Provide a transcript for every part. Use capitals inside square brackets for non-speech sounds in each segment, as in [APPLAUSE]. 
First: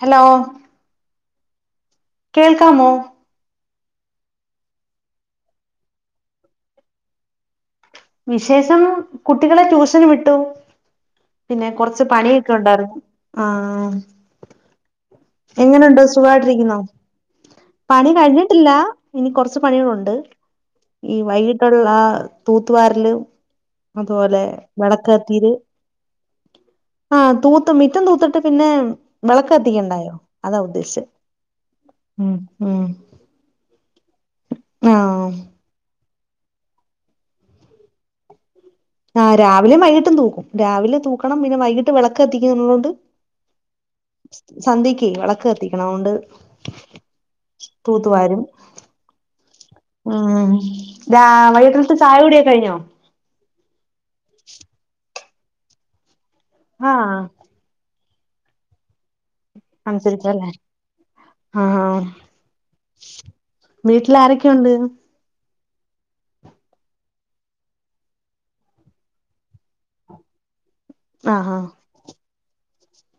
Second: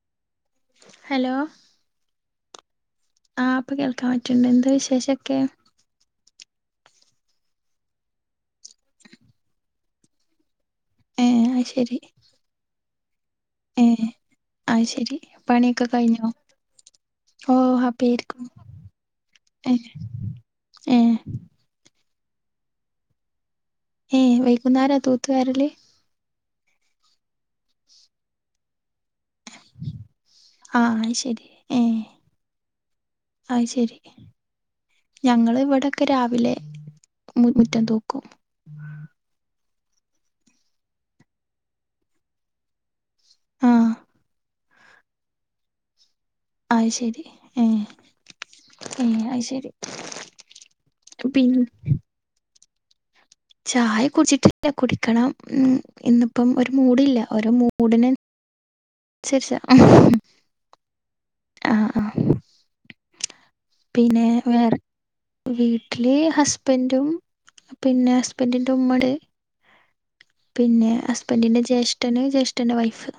Hello hello കേൾക്കാമോ മാപ്പ കേൾക്കാൻ പറ്റുണ്ട് എന്താ വിശേഷക്കെ വിശേഷം കുട്ടികളെ ട്യൂഷന് വിട്ടു ഏഹ് അത് പിന്നെ ശരി കൊറച്ച് പണിയൊക്കെ ഉണ്ടായിരുന്നു ആ ഏഹ് അത് ശരി പണിയൊക്കെ എങ്ങനെണ്ട് കഴിഞ്ഞോ സുഖായിട്ടിരിക്കുന്നോ ഓ ഹാപ്പി പണി ആയിരിക്കും കഴിഞ്ഞിട്ടില്ല ഇനി കുറച്ച് ഏഹ് പണികളുണ്ട് ഏഹ് ഈ വൈകിട്ടുള്ള ആ തൂത്ത് വാരല് ഏഹ് അതുപോലെ വൈകുന്നേരാ തൂത്ത് വെടക്കത്തിീര് വാരല് ആഹ തൂത്ത് മിറ്റം തൂത്തിട്ട് പിന്നെ വിളക്ക് കത്തിക്കണ്ടായോ അതാ ഉദ്ദേശിച്ചെ ആഹ് ശരി ഏ ഉം ഉം ആ ശരി ആഹ് ഞങ്ങ ഇവിടൊക്കെ രാവിലെ മുറ്റം തൂക്കും ആ് രാവിലെയും വൈകിട്ടും തൂക്കും രാവിലെ തൂക്കണം പിന്നെ വൈകിട്ട് വിളക്ക് എത്തിക്കുന്നുള്ളതുകൊണ്ട് ആഹ് സന്ധക്ക് വിളക്ക് കത്തിക്കണം അൊണ്ട് ആ ശരി ഏ ഉം ഇാ പിൻ വൈകീട്ടിലത്ത് ചായ കൂടിയ കഴിഞ്ഞോ ചായ കുടിച്ചിട്ടില്ല കുടിക്കണം ഉ ഇന്നിപ്പം ഒരു മൂടില്ല ആഹ് ഒരു മൂടിന് ശരി സാ സംസാരിച്ചല്ലേ ആഹ് വീട്ടില പിന്നെ ആാരൊക്കെയുണ്ട് വേറെ വീട്ടില് ഹസ്ബൻറും പിന്നെ ഹസ്ബന്റിൻ്റെ ഉമ്മടെ പിന്നെ ആഹ് ഹസ്ബൻഡിന്റെ ജ്യേഷ്ഠന് ജ്യേഷ്ഠന്റെ വൈഫ്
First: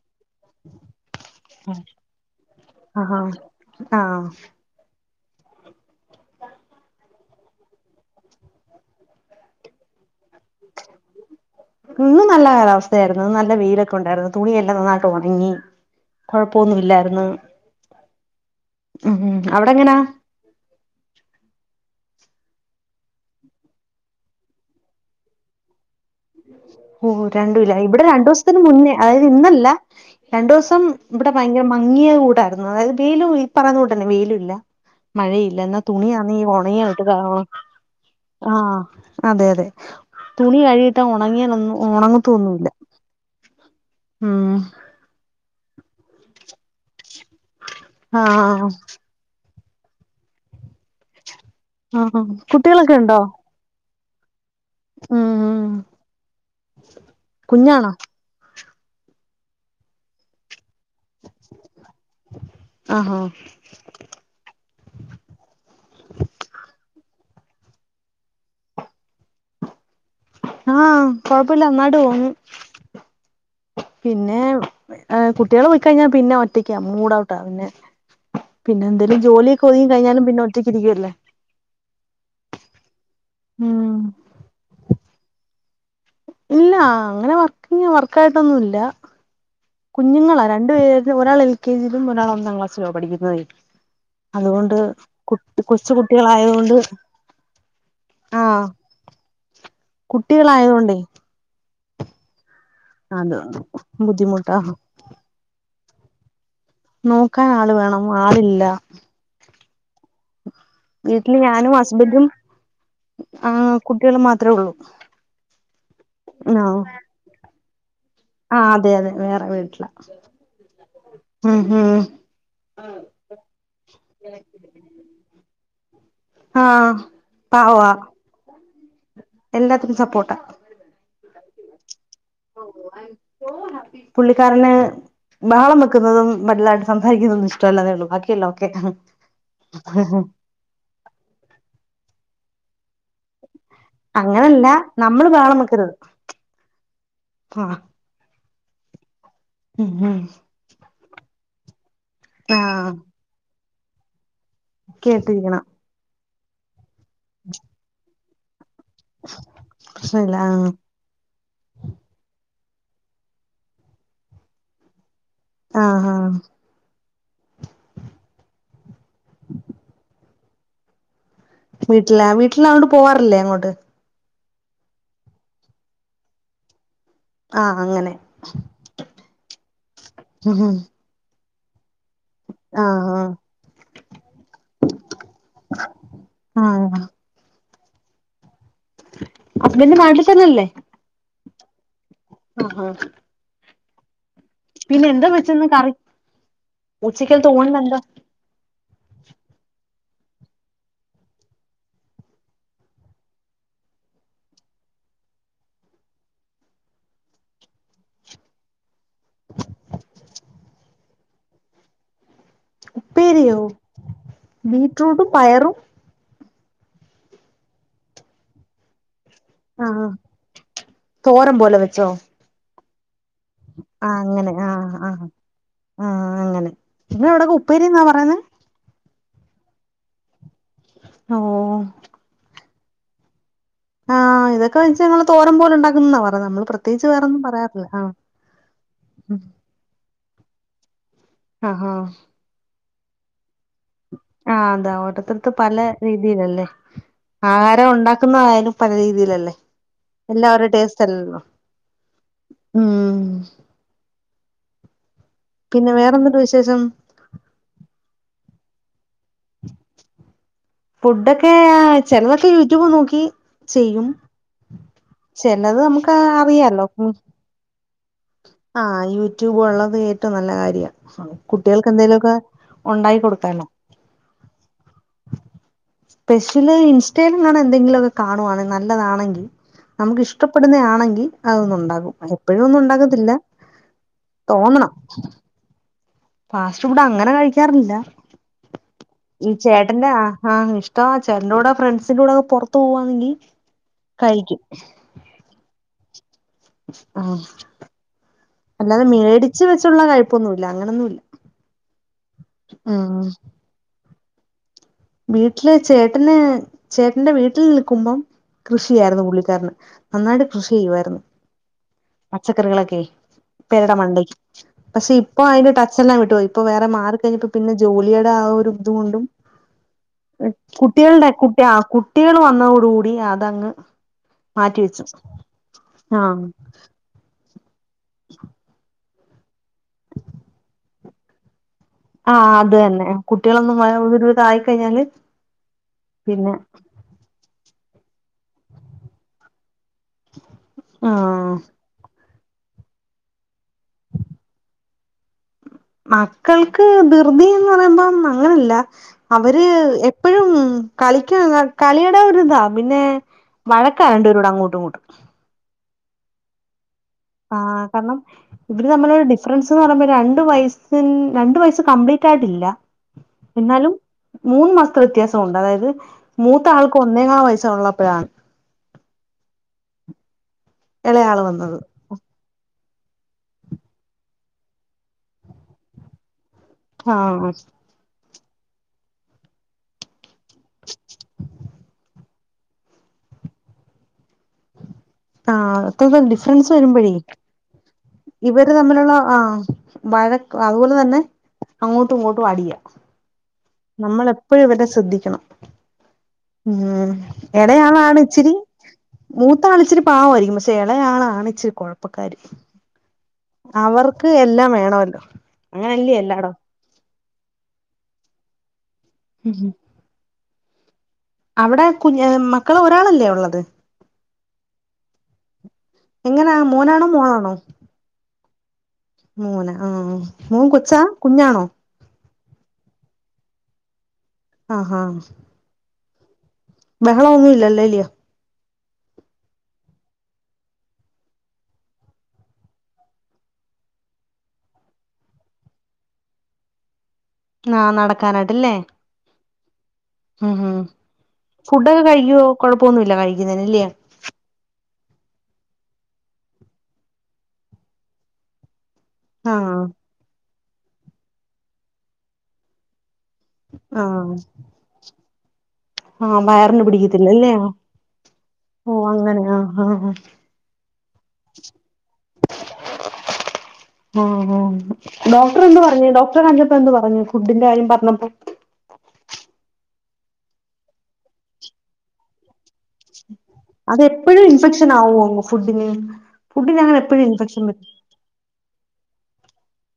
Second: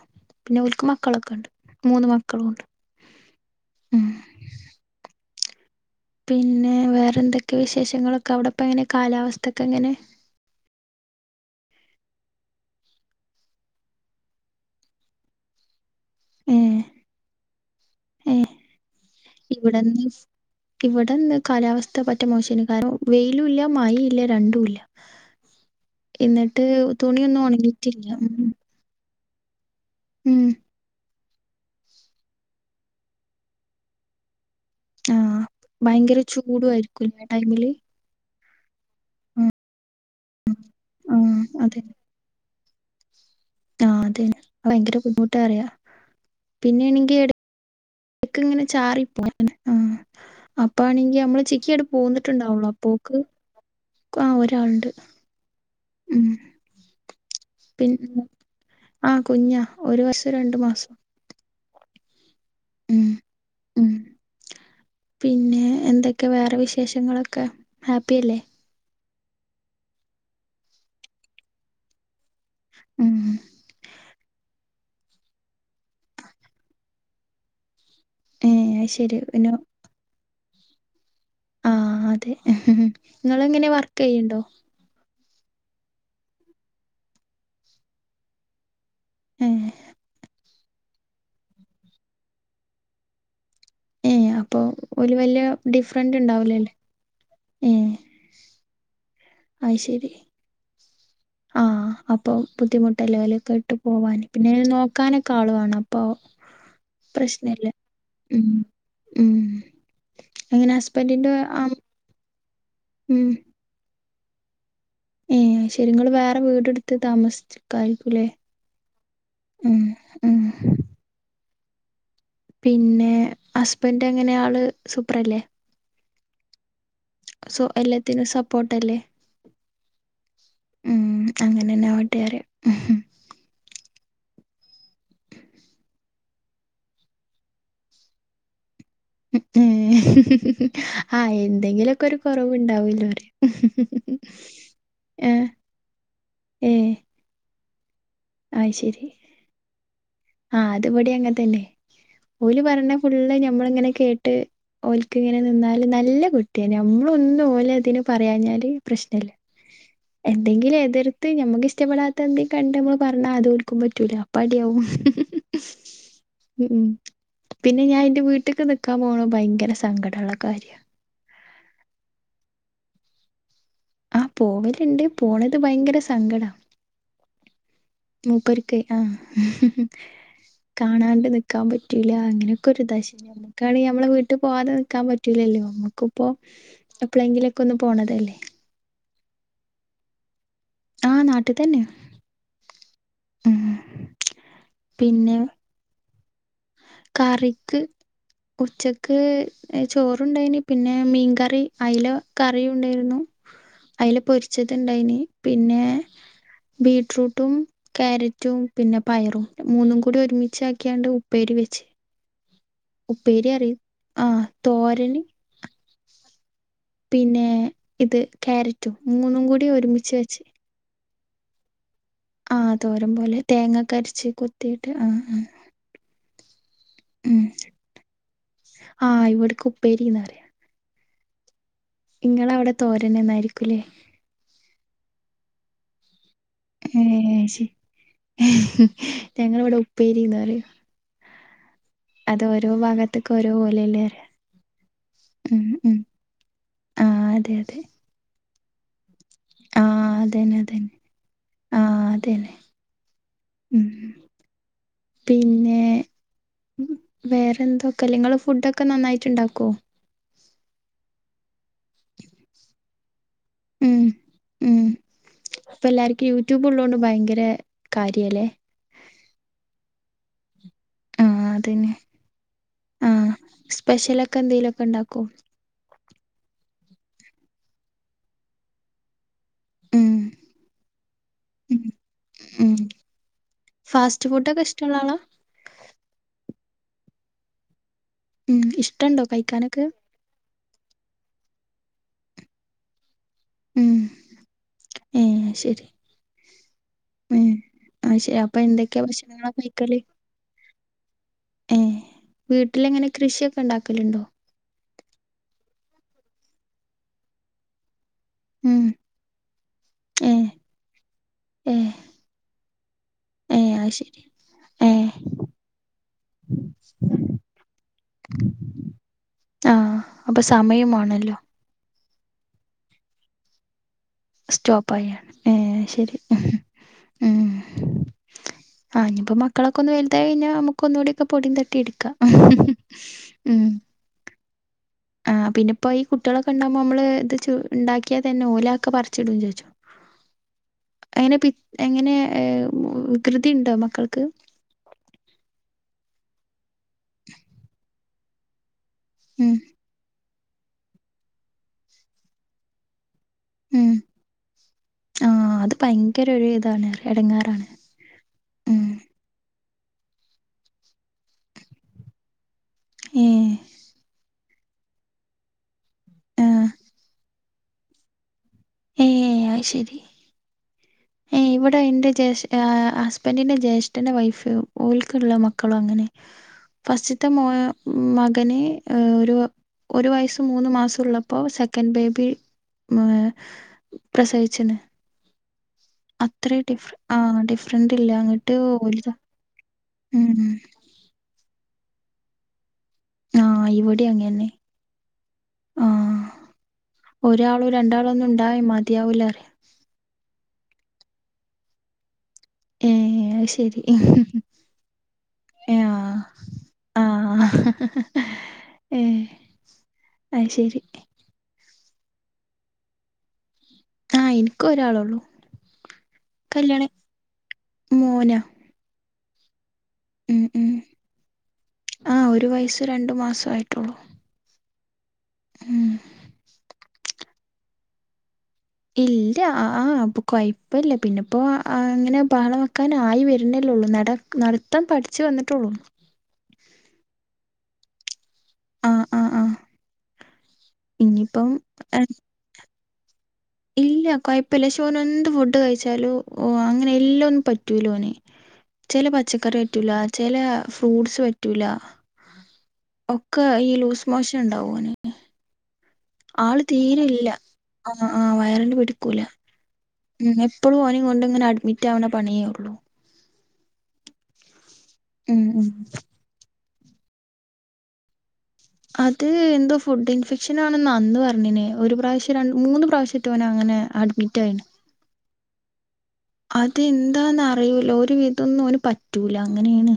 പിന്നെ ഒക്ക് മക്കളൊക്കെ ഉണ്ട് ആഹ് മൂന്ന് മക്കളുംണ്ട് ആഹാ ഉം ആഹ് പിന്നെ വേറെ എന്തൊക്കെ വിശേഷങ്ങളൊക്കെ അവിടെപ്പ എങ്ങനെ കാലാവസ്ഥൊക്കെ എങ്ങനെ [INAUDIBLE] ഇന്ന് നല്ല അവസ്ഥയായിരുന്നു നല്ല വെയിലൊക്കെ ഉണ്ടായിരുന്നു തുണിയെല്ലാം നന്നായിട്ട് ഉണങ്ങി കൊഴപ്പൊന്നുമ ഇല്ലായിരുന്നു ഏ ഉം ഉം അവിടെ എങ്ങനാ ഇവിടെന്ന് ഇവിടെന്ന് കാലാവസ്ഥ ഇ പറ്റ മോശന് കാരണം വെയിലും ഇല്ല മഴ ഇല്ല രണ്ടും ഇല്ല എന്നിട്ട് ഓ തുണിയൊന്നും രണ്ടുല്ല ഇവിടെ ഉണങ്ങിട്ടില്ല രണ്ടു ദിവസത്തിന് മുന്നേ അതായത് ഇന്നല്ല രണ്ടു ദെവസം ഇവിടെ ഭയങ്കര മങ്ങിയ കൂടായിരുന്നു അതായത് വെയിലും ഈ പറയുന്നകൂട്ട് തന്നെ വെയിലും ഇല്ല ആഹ് മഴയില്ല എന്നാ ഭയങ്കര തുണിയാന്നേ ചൂടു ഉണങ്ങാതാട്ട് ആയിരിക്കുംല്ലേ ആ കാണ ടൈമില് - ആഹ് അതെ അതെ തുണികഴിയിട്ടാ ആഹ് ഒണങ്ങിയാനൊന്നും അതെ ഒണങ്ങത്തൊന്നുമല്ല ആഹ് അതെ തന്നെ ഭയങ്കര ബുദ്ധിമുട്ടാ പറയ്‌വ പിന്നെണെങ്കി എട് ക്ക്‌ ഇങ്ങനെ ആഹ് ചാറി പോവും ആഹ് അപ്പ ആണെങ്കി നമ്മള് ചിക്കി ആൻണ്ട് ആഹ് പോന്നിട്ടുണ്ടാവോള്ളു കുട്ടികളൊക്കെ അപ്പോക്ക് ഉണ്ടോ ആ ഒരാണ്ട് ഉം ഉം ഉം കുഞ്ഞാണോ പിന്നാ ആ കുഞ്ഞാ ഒരു വർഷും രണ്ടു മാസും ഉം ആഹാ ഉം പിന്നെ എന്തൊക്കെ വേറെ വിശേഷങ്ങള് ക്കെ ഹാപ്പി അല്ലെ? ആഹ് കൊഴപ്പല്ല നന്നായിട്ട് പോവുന്നു ഉം പിന്നെ കുട്ടികള് പോയി കഴിഞ്ഞാ പിന്നെ ഒറ്റക്കാ മൂഡ് ഔട്ടാ പിന്നെ ഏ പിന്നെ അത് ശരി എന്തേലും ജോലിയൊക്കെ ഒതുങ്ങി കഴിഞ്ഞാലും പിന്നെ ഒറ്റക്ക് ഇരിക്കല്ലേ ആഹ് അതെ നിങ്ങള് എങ്ങനെ ഉം വർക്ക് ചെയ്യ്ണ്ടോ? ഇല്ല അങ്ങനെ വർക്ക് വർക്കായിട്ടൊന്നുല്ല ഏ ഒരാള് എൽകെജി യിലും ഒരാള് ഒന്നാം ക്ലാസിലു ആ പഠിക്കുന്നത് ഏ അപ്പൊ അതുകൊണ്ട് ഓല് കു വല്യ കൊച്ചു കുട്ടികളായതു കൊണ്ട് ഹേ കുട്ടികളായത് കൊണ്ടേ ആഹ് അപ്പൊ ബുദ്ധിമുട്ടല്ലെ അത് ഓലൊക്കെ ഇട്ട് പോവാന് പിന്നെ ബുദ്ധിമുട്ടാ നോക്കാനൊക്കെ ആള് വാണം അപ്പൊ നോക്കാൻ പ്രശ്നല്ല ആള് വേണം ഉം ആളില്ല ഉം എങ്ങനെ ഹസ്ബൻഡിന്റെ വീട്ടില് ആ ഞാനും ഹസ്ബന്റും ആഹ് കുട്ടികളും മാത്രേ ഒള്ളു ഏഹ് ശെരി ഇങ്ങള് വേറെ വീട് ഇട്ത്ത് താമസിചെക്കാ ആഹ് അതെ അതെ വേറെ വീട്ട്ലാ ഉം ഉം ഉം പിന്നെ ഹസ്ബന്റ് എങ്ങനെ ആള് സൂപ്പറല്ലേ? ആഹ് സോ പാവാ എല്ലത്തിനും സപ്പോട്ടല്ലേ എല്ലാത്തിനും സപ്പോർട്ടാ ഉം അങ്ങനെന്നെ ആവട്ടെ [UNINTELLIGIBLE] പുള്ളിക്കാരൻ ബഹളം വെക്കുന്നതും വല്ലാണ്ടെ സംസാരിക്കുന്നതൊന്നും ഇഷ്ടല്ലാ ന്നെ ഉള്ളൂ ബാക്കിയല്ലാം ഓക്കെ ആഹ് എന്തെങ്കിലൊക്കെ ഒരു കുറവുണ്ടാവൂലോ അറിയ അങ്ങനല്ല നമ്മള് ബഹളം വെക്കരുത് ഏഹ് ആഹ് അയ് ശരി ഉമ് ഉമ് ആഹ് അത് വടി അങ്ങനെത്തന്നെ ഓല് ആഹ് പറഞ്ഞ ഫുള്ള് ഞമ്മള ഇങ്ങനെ കെ ട്ട് ഓൽക്ക് ഇങ്ങനെ കേട്ടിരിക്കണം നിന്നാല് നല്ല കുട്ടിയ നമ്മളൊന്നും ഓലതിന് പറയാഞ്ഞാല് പ്രശ്നല്ല പ്രശ്നല്ല ആ എന്തെങ്കിലും എതിർത്ത് നമ്മക്ക് ഇഷ്ടപ്പെടാത്ത എന്തെങ്കിലും കണ്ട നമ്മള് പറഞ്ഞ അതോൽക്കും പറ്റൂല അപ്പടിയാവും ആ ആ ഉമ് പിന്നെ ഞാൻ ഇന്റെ വീട്ട്ക്ക്‌ നിക്കാ പോണ ഭയങ്കര സങ്കടള്ള കാ കാര്യാ വീട്ടില വീട്ടിൽ അങ്ങോണ്ട് പോവാറില്ലേ അങ്ങോട്ട് ആഹ് പോവൽണ്ട് പോണത് ഭയങ്കര സങ്കടാ. ആ അങ്ങനെ മൂപ്പര്ക്ക് ആഹ് ഉം ഉം കാണാണ്ട് നിക്കാൻ പറ്റൂല അങ്ങനെയൊക്കെ ഒരു ആ ഇതാ ശ ആ നമ്മുക്കാണെങ്കിൽ നമ്മളെ വീട്ടിൽ പോകതെക്കാൻ പറ്റൂലല്ലോ നമ്മുക്കിപ്പോ ആഹ് എപ്പോഴെങ്കിലും കൊന്ന് പോണതല്ലേ ഹസ്ബന്റ് നാട്ടിൽ തന്നല്ലേ ആഹ് നാട്ടി തന്നെ ആഹ് ഉം പിന്നെ എന്താ വെച്ചന്ന് കറി ഉച്ചഖത്തെ ഊണിന് കറിക്ക് എന്താ ഉച്ചക്ക് ചോറണ്ടായിന് പിന്നെ മീൻകറി ഐല കറിയും ഉണ്ടായിരുന്നു അതില പൊരിച്ചത്ണ്ടായിന് പിന്നെ ബീട്റൂട്ടും കാരറ്റും പിന്നെ പയറും മൂന്നും കൂടി ഒരുമിച്ച് ആക്കിയാണ്ട് പേരി വച്ച് ഉപ്പേരി ഉപ്പേരിയോ അറ ആഹ് തോരന് ബീറ്റ്റൂട്ടും പയറും പിന്നെ ഇത് ക്യാരറ്റും മൂന്നും കൂടി ആഹ് ഒരുമിച്ച് വെച്ച് തോരം പോലെ വെച്ചോ ആ തോരം പോലെ തേങ്ങക്ക ആഹ് അരച്ച് അങ്ങനെ കുത്തിയിട്ട് ആഹ് ആ ആഹ് ആഹ് അങ്ങനെ നിങ്ങ എവിടെെ ഉപ്പേരി എന്നാ പറയുന്ന ആഹ് ഇവിടെ കുപ്പേരിന്നാ പറയാ ഓ ഇങ്ങളവിടെ തോരന്നെ എന്നായിരിക്കൂലേ ഒക്കെ ഞങ്ങള് തോം പോലെ ഉണ്ടാക്കുന്നതാണ് ഏ ശരി ഉം ഞങ്ങ ഇവിടെ ഉപ്പേരിന്നാ പറയാ ആഹാ ആഹ് അത് ഓരോ ഭാഗത്തക്ക ആഹ് അതാ ഓട്ടത്തിടുത്ത് ഉം പല ഉം രീതിയിലല്ലേ ആഹ് അതെ അതെ ആഹാരം ഉണ്ടാക്കുന്ന ആയാലും പല രീതിയിലല്ലേ ആഹ് അതന്നെ എല്ലാവരുടെ അതന്നെ ടേസ്റ്റ് അല്ലല്ലോ ആഹ് അതന്നെ ഉം ഉം പിന്നെ വേറെന്തുണ്ട് വിശേഷം വേറെന്തോ കല്ങ്ങൾ ഫുഡൊക്കെ നന്നായിട്ടുണ്ടാക്കോ ഫുഡൊക്കെ ചെലതൊക്കെ യൂട്യൂബ് നോക്കി ഉം ചെയ്യും ഉ ചെലത് ഇപ്പ നമുക്ക് എല്ലാർക്കും യൂട്യൂബ് അറിയാലോ ഉള്ളോണ്ട് ഭയങ്കര കാര്യല്ലേ ആഹ് യൂട്യൂബ് ഉള്ളത് ഏറ്റവും നല്ല കാര്യ ആഹ് അതന്നെ കുട്ടികൾക്ക്ന്തെലുമൊക്കെ ആഹ് സ്പെഷ്യലൊക്കെ എന്തെലും ക്കെ ഉണ്ടാക്കോ സ്പെഷ്യല് ഇൻസ്റ്റയിൽ നിന്ന എന്തെങ്കിലുമൊക്കെ കാണുാണ് നല്ലതാണെങ്കിൽ ഉം നമുക്ക് ഇഷ്ടപ്പെടുന്ന ആണെങ്കിൽ അതൊന്ന് ഉം ഉണ്ടാകും എപ്പോഴും ഉം ഒന്നും ഉണ്ടാക്ക ത്തില്ല ഫാസ്റ്റ് ഫുഡൊക്കെ തോന്നണം ഇഷ്ടമുള്ള ആളാ ഫാസ്റ്റ് ഫുഡ് അങ്ങനെ കഴിക്കാറില്ല ഉം ഇഷ്ടണ്ടോ ഈ കഴിക്കാനൊക്കെ ചേട്ടന്റെ ആ ആഹ് ഇഷ്ട ചെട്ടന്റെോടെ ഫ്രണ്ട്സിന്റെ കൂടെ ഒക്കെ പുറത്തു പോവാന്നെങ്കി ഉം കഴിക്കും ഏ ശരി ആഹ് ഉം ആ ശരി അപ്പൊ എന്തൊക്കെയാ അല്ലാതെ ഭക്ഷണങ്ങള മേടിച്ച് കഴിക്കല് വെച്ചുള്ള കഴിപ്പൊന്നുല്ല അങ്ങനൊന്നുല്ല വീട്ടില എങ്ങനെ ഉം കൃഷിയൊക്കെ ഉണ്ടാക്കലുണ്ടോ വീട്ടില് ചേട്ടന് ചേട്ടന്റെ വീട്ടിൽ നിൽക്കുമ്പം ഉം കൃഷിയായിരുന്നു പുള്ളിക്കാരന് ഏ നന്നായിട്ട് കൃഷി ചെയ്യുവായിരുന്നു ഏ പച്ചക്കറികളൊക്കെ ഏ പെരട അത് ശരി മണ്ടയ്ക്ക് ഏ പക്ഷെ ഇപ്പൊ അതിന്റെ ടച്ച്ല്ലാം വിട്ടുപോയി ഇപ്പൊ വേറെ മാറി കഴിഞ്ഞപ്പോ പിന്നെ ജോലിയുടെ ആ ഒരു ഇതുകൊണ്ടും ആഹ് കുട്ടികളുടെ കുട്ടി ആ കുട്ടികൾ വന്നതോട കൂടി അതങ്ങ് മാറ്റിവെച്ചു സ്റ്റോപ്പായാണ് ഏ ശരി ആഹ് ഉം ആ ഇനിപ്പോ മക്കളൊെ ഒന്ന് വലുതായി കഴഞ്ഞാ നമുക്ക്ന്നൂടി ഒെ പൊടി തട്ടി എടുും ആഹ് അത് തന്നെ ഉം കുട്ടികളൊന്നും ഒരുവിധം ആയിക്കഴിഞ്ഞാല് ആ പിന്നെപ്പോൊ ഈ കുട്ടികളൊക്കെ പിന്നെ ഉണ്ടാവകുമ്പോ നമ്മള് ഇത് ഉണ്ടാക്കിയാ തന്നെ ഓല ഒക്കെ പറിച്ചിടും ചോദിച്ചോ അങ്ങനെ പി ആഹ് എങ്ങനെ ഏ കൃതി ഉണ്ടോ മക്കൾക്ക് മക്കൾക്ക് ധ്യതിന്ന് പറയുമ്പം അങ്ങനല്ല ഉം അവര് ഇപ്പഴും കളിക്ക കളിയുടെ ഒര് ഇതാ പിന്നെ ഉം വഴക്കാ രണ്ട് പേരുടെ അങ്ങോട്ടും ഇങ്ങോട്ടും ആഹ് അത് ഭയങ്കര ഒരു ഇതാണ് എടങ്ങേറാണ് ആഹ് കാരണം ഉം ഇവര് തമ്മിലൊരു ഡിഫറൻസ് പറയുമ്പോ രണ്ട് വയ രണ്ടു വയസ് കംപ്ലീറ്റ് ആയിട്ടില്ല ഏഹ് എന്നാലും മൂന്ന് മാസത്തെ വ്യത്യാസൊണ്ട് അതായത് മൂത്ത ആഹ് ആൾക്ക് ഒന്നേ കാ വയസുള്ളപ്പോഴാ ഏഹ് അയ്ശരി ഇളയാള് ഏഹ് വന്നത് ഇവിടെ എൻ്റെ ജേഷ് ആഹ് ഹസ്ബൻഡിന്റെ ജ്യേഷ്ഠന്റെ വൈഫ് ഓല്ക്ക്ള്ള മക്കളും അങ്ങനെ ആ ഫസ്റ്റിത്തെ മോ മകന് ഒരു ഒരു വയസ മൂന്ന് മാസൊള്ളപ്പോ സെക്കൻഡ് ബേബി ഉം പ്രസവിച്ച്ണ് ആ അത്ര ഡിഫ്റൻസ് ഡിഫ വരുമ്പഴേ ആഹ് ഡിഫറന്റ് ഇല്ല അങ്ങട്ട് ഇവര് ഓൽതാ തമ്മില്ള്ള ആഹാ.. ഉം വഴ ഉം അതുപോലെ തന്നെ അങ്ങോട്ടും ഇങ്ങോട്ടും അടിയ. ആഹ് ഇവിടിം അങ്ങന്നെ നമ്മളെപ്പൊഴും ഇവരെ ശ്രദ്ധിക്കണം. ആഹ് ഉം ഒരാളോ രണ്ടാളോ എടയാളാണ് ഒന്നും ഉണ്ടായ ഇച്ചിരി- മതിയാവൂല അറിയ മൂത്താളിച്ചിരി പാവായിരിക്കും. ചെളയാളാചി കൊഴപ്പക്കാര്. ഏ അത് ശരി അവർക്ക് എല്ലാം വേണല്ലോ അങ്ങനല്ലേ? അങ്ങനെ അല്ലേ ആഹ് എല്ലാടോം. ആഹ് ഏ ആയ് ശരി. അവിടെ കുഞ്ഞ് മക്കള് ഒരാളല്ലേ ഉള്ളത്? ആഹ് എനിക്ക് ഒരാളൊള്ളൂ എങ്ങനാ കല്യാണം മൂനാണോ മോളാണോ? മോനാ മൂന ആ ഉം മൂൻ ഉം കൊച്ചാ കുഞ്ഞാണോ? ആഹ് ഒരു വയസ്സു രണ്ടു മാസു ആയിട്ടൊള്ളൂ. ആഹാ... ഉം.... ബഹളൊന്നുല്ലല്ലോ ല്ലെയൊ? ഇല്ല അപ്പൊ കൊയ്പ്പല്ല പിന്നെപ്പോ അങ്ങനെ ബഹള വെക്കാ. നായി വരണെല്ലോ നട നടത്തം പഠിച്ചു വന്നിട്ടൊള്ളൂ. ആ നടക്കാനായിട്ട്ല്ലേ? ആഹ് ആഹ് ആഹ് ഉം ഹും ഇനിയിപ്പം ആ, ഫുഡൊക്കെ കഴിക്കോ? കൊഴപ്പൊന്നുല്ല കഴിക്കോ? ഇല്ല കൊയ്പല്ല ശ്- ഓനെന്ത് ഫുഡ് കഴിച്ചാലും, ഓ അങ്ങനെ എല്ലാം ഒന്നും പറ്റൂലോന്. ചെല പച്ചക്കറി ആഹ് പറ്റൂല ചെല ഫ്രൂട്ട്സ് പറ്റൂല ഒ ക്കെ ഈ ലൂസ് ആഹ് മോഷൻ ണ്ടാവോന് ആഹ് ആള് വയറിന് തീരെല്ല പിടിക്കത്തില്ലല്ലേ ആഹ് ആഹ് ആഹ് വയറിന് ഓ പിടിക്കൂല. അങ്ങനെ ആഹ് ആഹ് ഉം എപ്പളും ഓനിം കൊണ്ട്ങ്ങനെ അഡ്മിറ്റാവ്ണ പണിയൊള്ളൂ. ആഹ് ആഹ് ഉം ഉം ഡോക്ടറെന്ത് പറഞ്ഞു ഡോക്ടറെ കാണിച്ചപ്പോ എന്ത് പറഞ്ഞു ഫുഡിന്റെ കാര്യം പറഞ്ഞപ്പോ ഫുസ്സിൻഫെക്ഷനാണ്ന്ന അന്ന് പറഞ്ഞീനെ ഒരു പ്രാശ്യം രണ് മൂന്ന് പ്രാവശ്യറ്റെ ഓന് അങ്ങനെ അഡ്മിറ്റ് അതെപ്പഴും ഇൻഫെക്ഷനാവോ ഫുഡ്ഡിന് അതെന്താന്നറിയൂല ഒരു വിധൊന്നോന് പറ്റൂല അങ്ങനേണ്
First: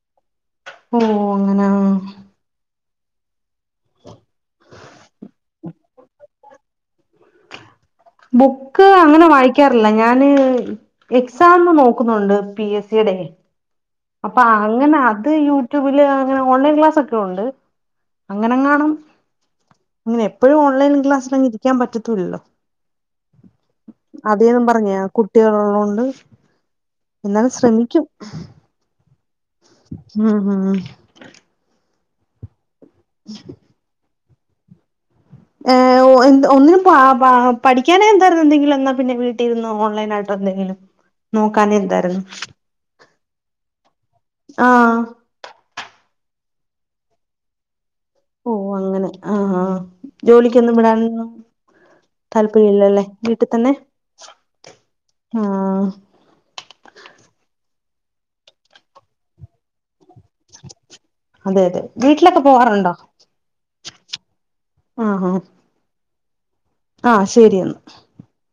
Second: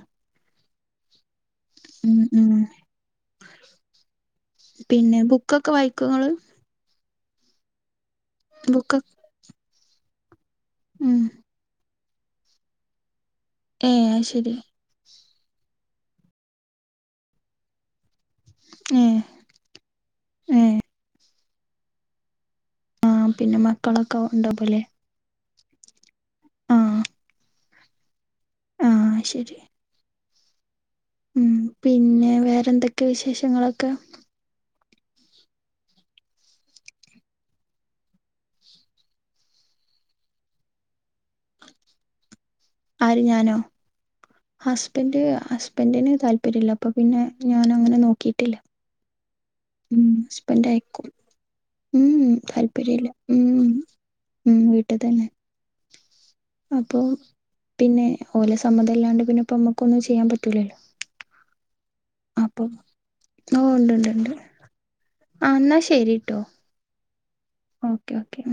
ഉം ഉം ഉം പിന്നെ ബുക്കൊക്കെ വായിക്കൊങ്ങള് ബുക്ക് അങ്ങനെ വായിക്കാറില്ല ഞാന് ഉം എക്സാംമ് നോ ക്കുന്നുണ്ട് പി എസ് സീടെ. ഏഹ് അപ്പൊ അയ്ശരി അങ്ങനെ അത് യൂട്യൂബില് അങ്ങനെ ഓൺലൈൻ ക്ലാസൊക്കെ ഉണ്ട് അങ്ങനെങ്ങാണും ഏഹ് അങ്ങനെ എപ്പോഴും ഏഹ് ഓൺലൈൻ ക്ലാസ്സിലങ്ങിരിക്കാൻ പറ്റത്തൂല്ലല്ലോ. ആഹ് പിന്നെ മക്കളൊക്കെ ഉണ്ടോ അതേന്നും പോലെ പറഞ്ഞ കുട്ടികളുള്ളോണ്ട് എന്നാലും ശ്രമിക്കും. ആഹ് ശരി ഉം ഉം ഉം പിന്നെ വേറെന്തൊക്കെ വിശേഷങ്ങളൊക്കെ ഒന്നിനും പാപാ പഠിക്കാനെന്തായിരുന്നു എന്തെങ്കിലെന്നാ പിന്നെ വീട്ടിലിന്ന് ഓൺലൈനായിട്ടോ എന്തെങ്കിലും നോക്കാനെന്തായിരുന്നു ആര് ഞാനോ ആഹ് ഹസ്ബൻ്റ് ഹസ് ബന്റിന് താല്പര്യല്ല അപ്പൊ പിന്നെ ഞാനൊങ്ങനെ നോ ഓ ട്ടില്ല അങ്ങനെ ആഹ് ആഹ് ഉം ജോലിക്കൊന്നും ഹസ്ബൻ്റയക്കും. വിടാനൊന്നും ഉം താല്പര്യ താല്പര്യമില്ലല്ലേ ഇല്ല വീട്ടിൽ ഉം തന്നെ ഉം വീട്ടിൽ തന്നെ ആഹ് അപ്പൊ പിന്നെ ഓലെ സമ്മതം ഇല്ലാണ്ട് പിന്നെ ഇപ്പമ്മുക്ക് ഒന്നും ചെയ്യാൻ പറ്റൂലല്ലോ അതെ അതെ വീട്ടിലൊക്കെ അപ്പൊ പോവാറുണ്ടോ ഓ ഉണ്ട്ണ്ട് ഉണ്ട് ആഹ് ആഹ് ആ എന്നാ ശരിട്ടോ ആഹ് ശരിയന്നാ ഓക്കെ ഓക്കെ ഉം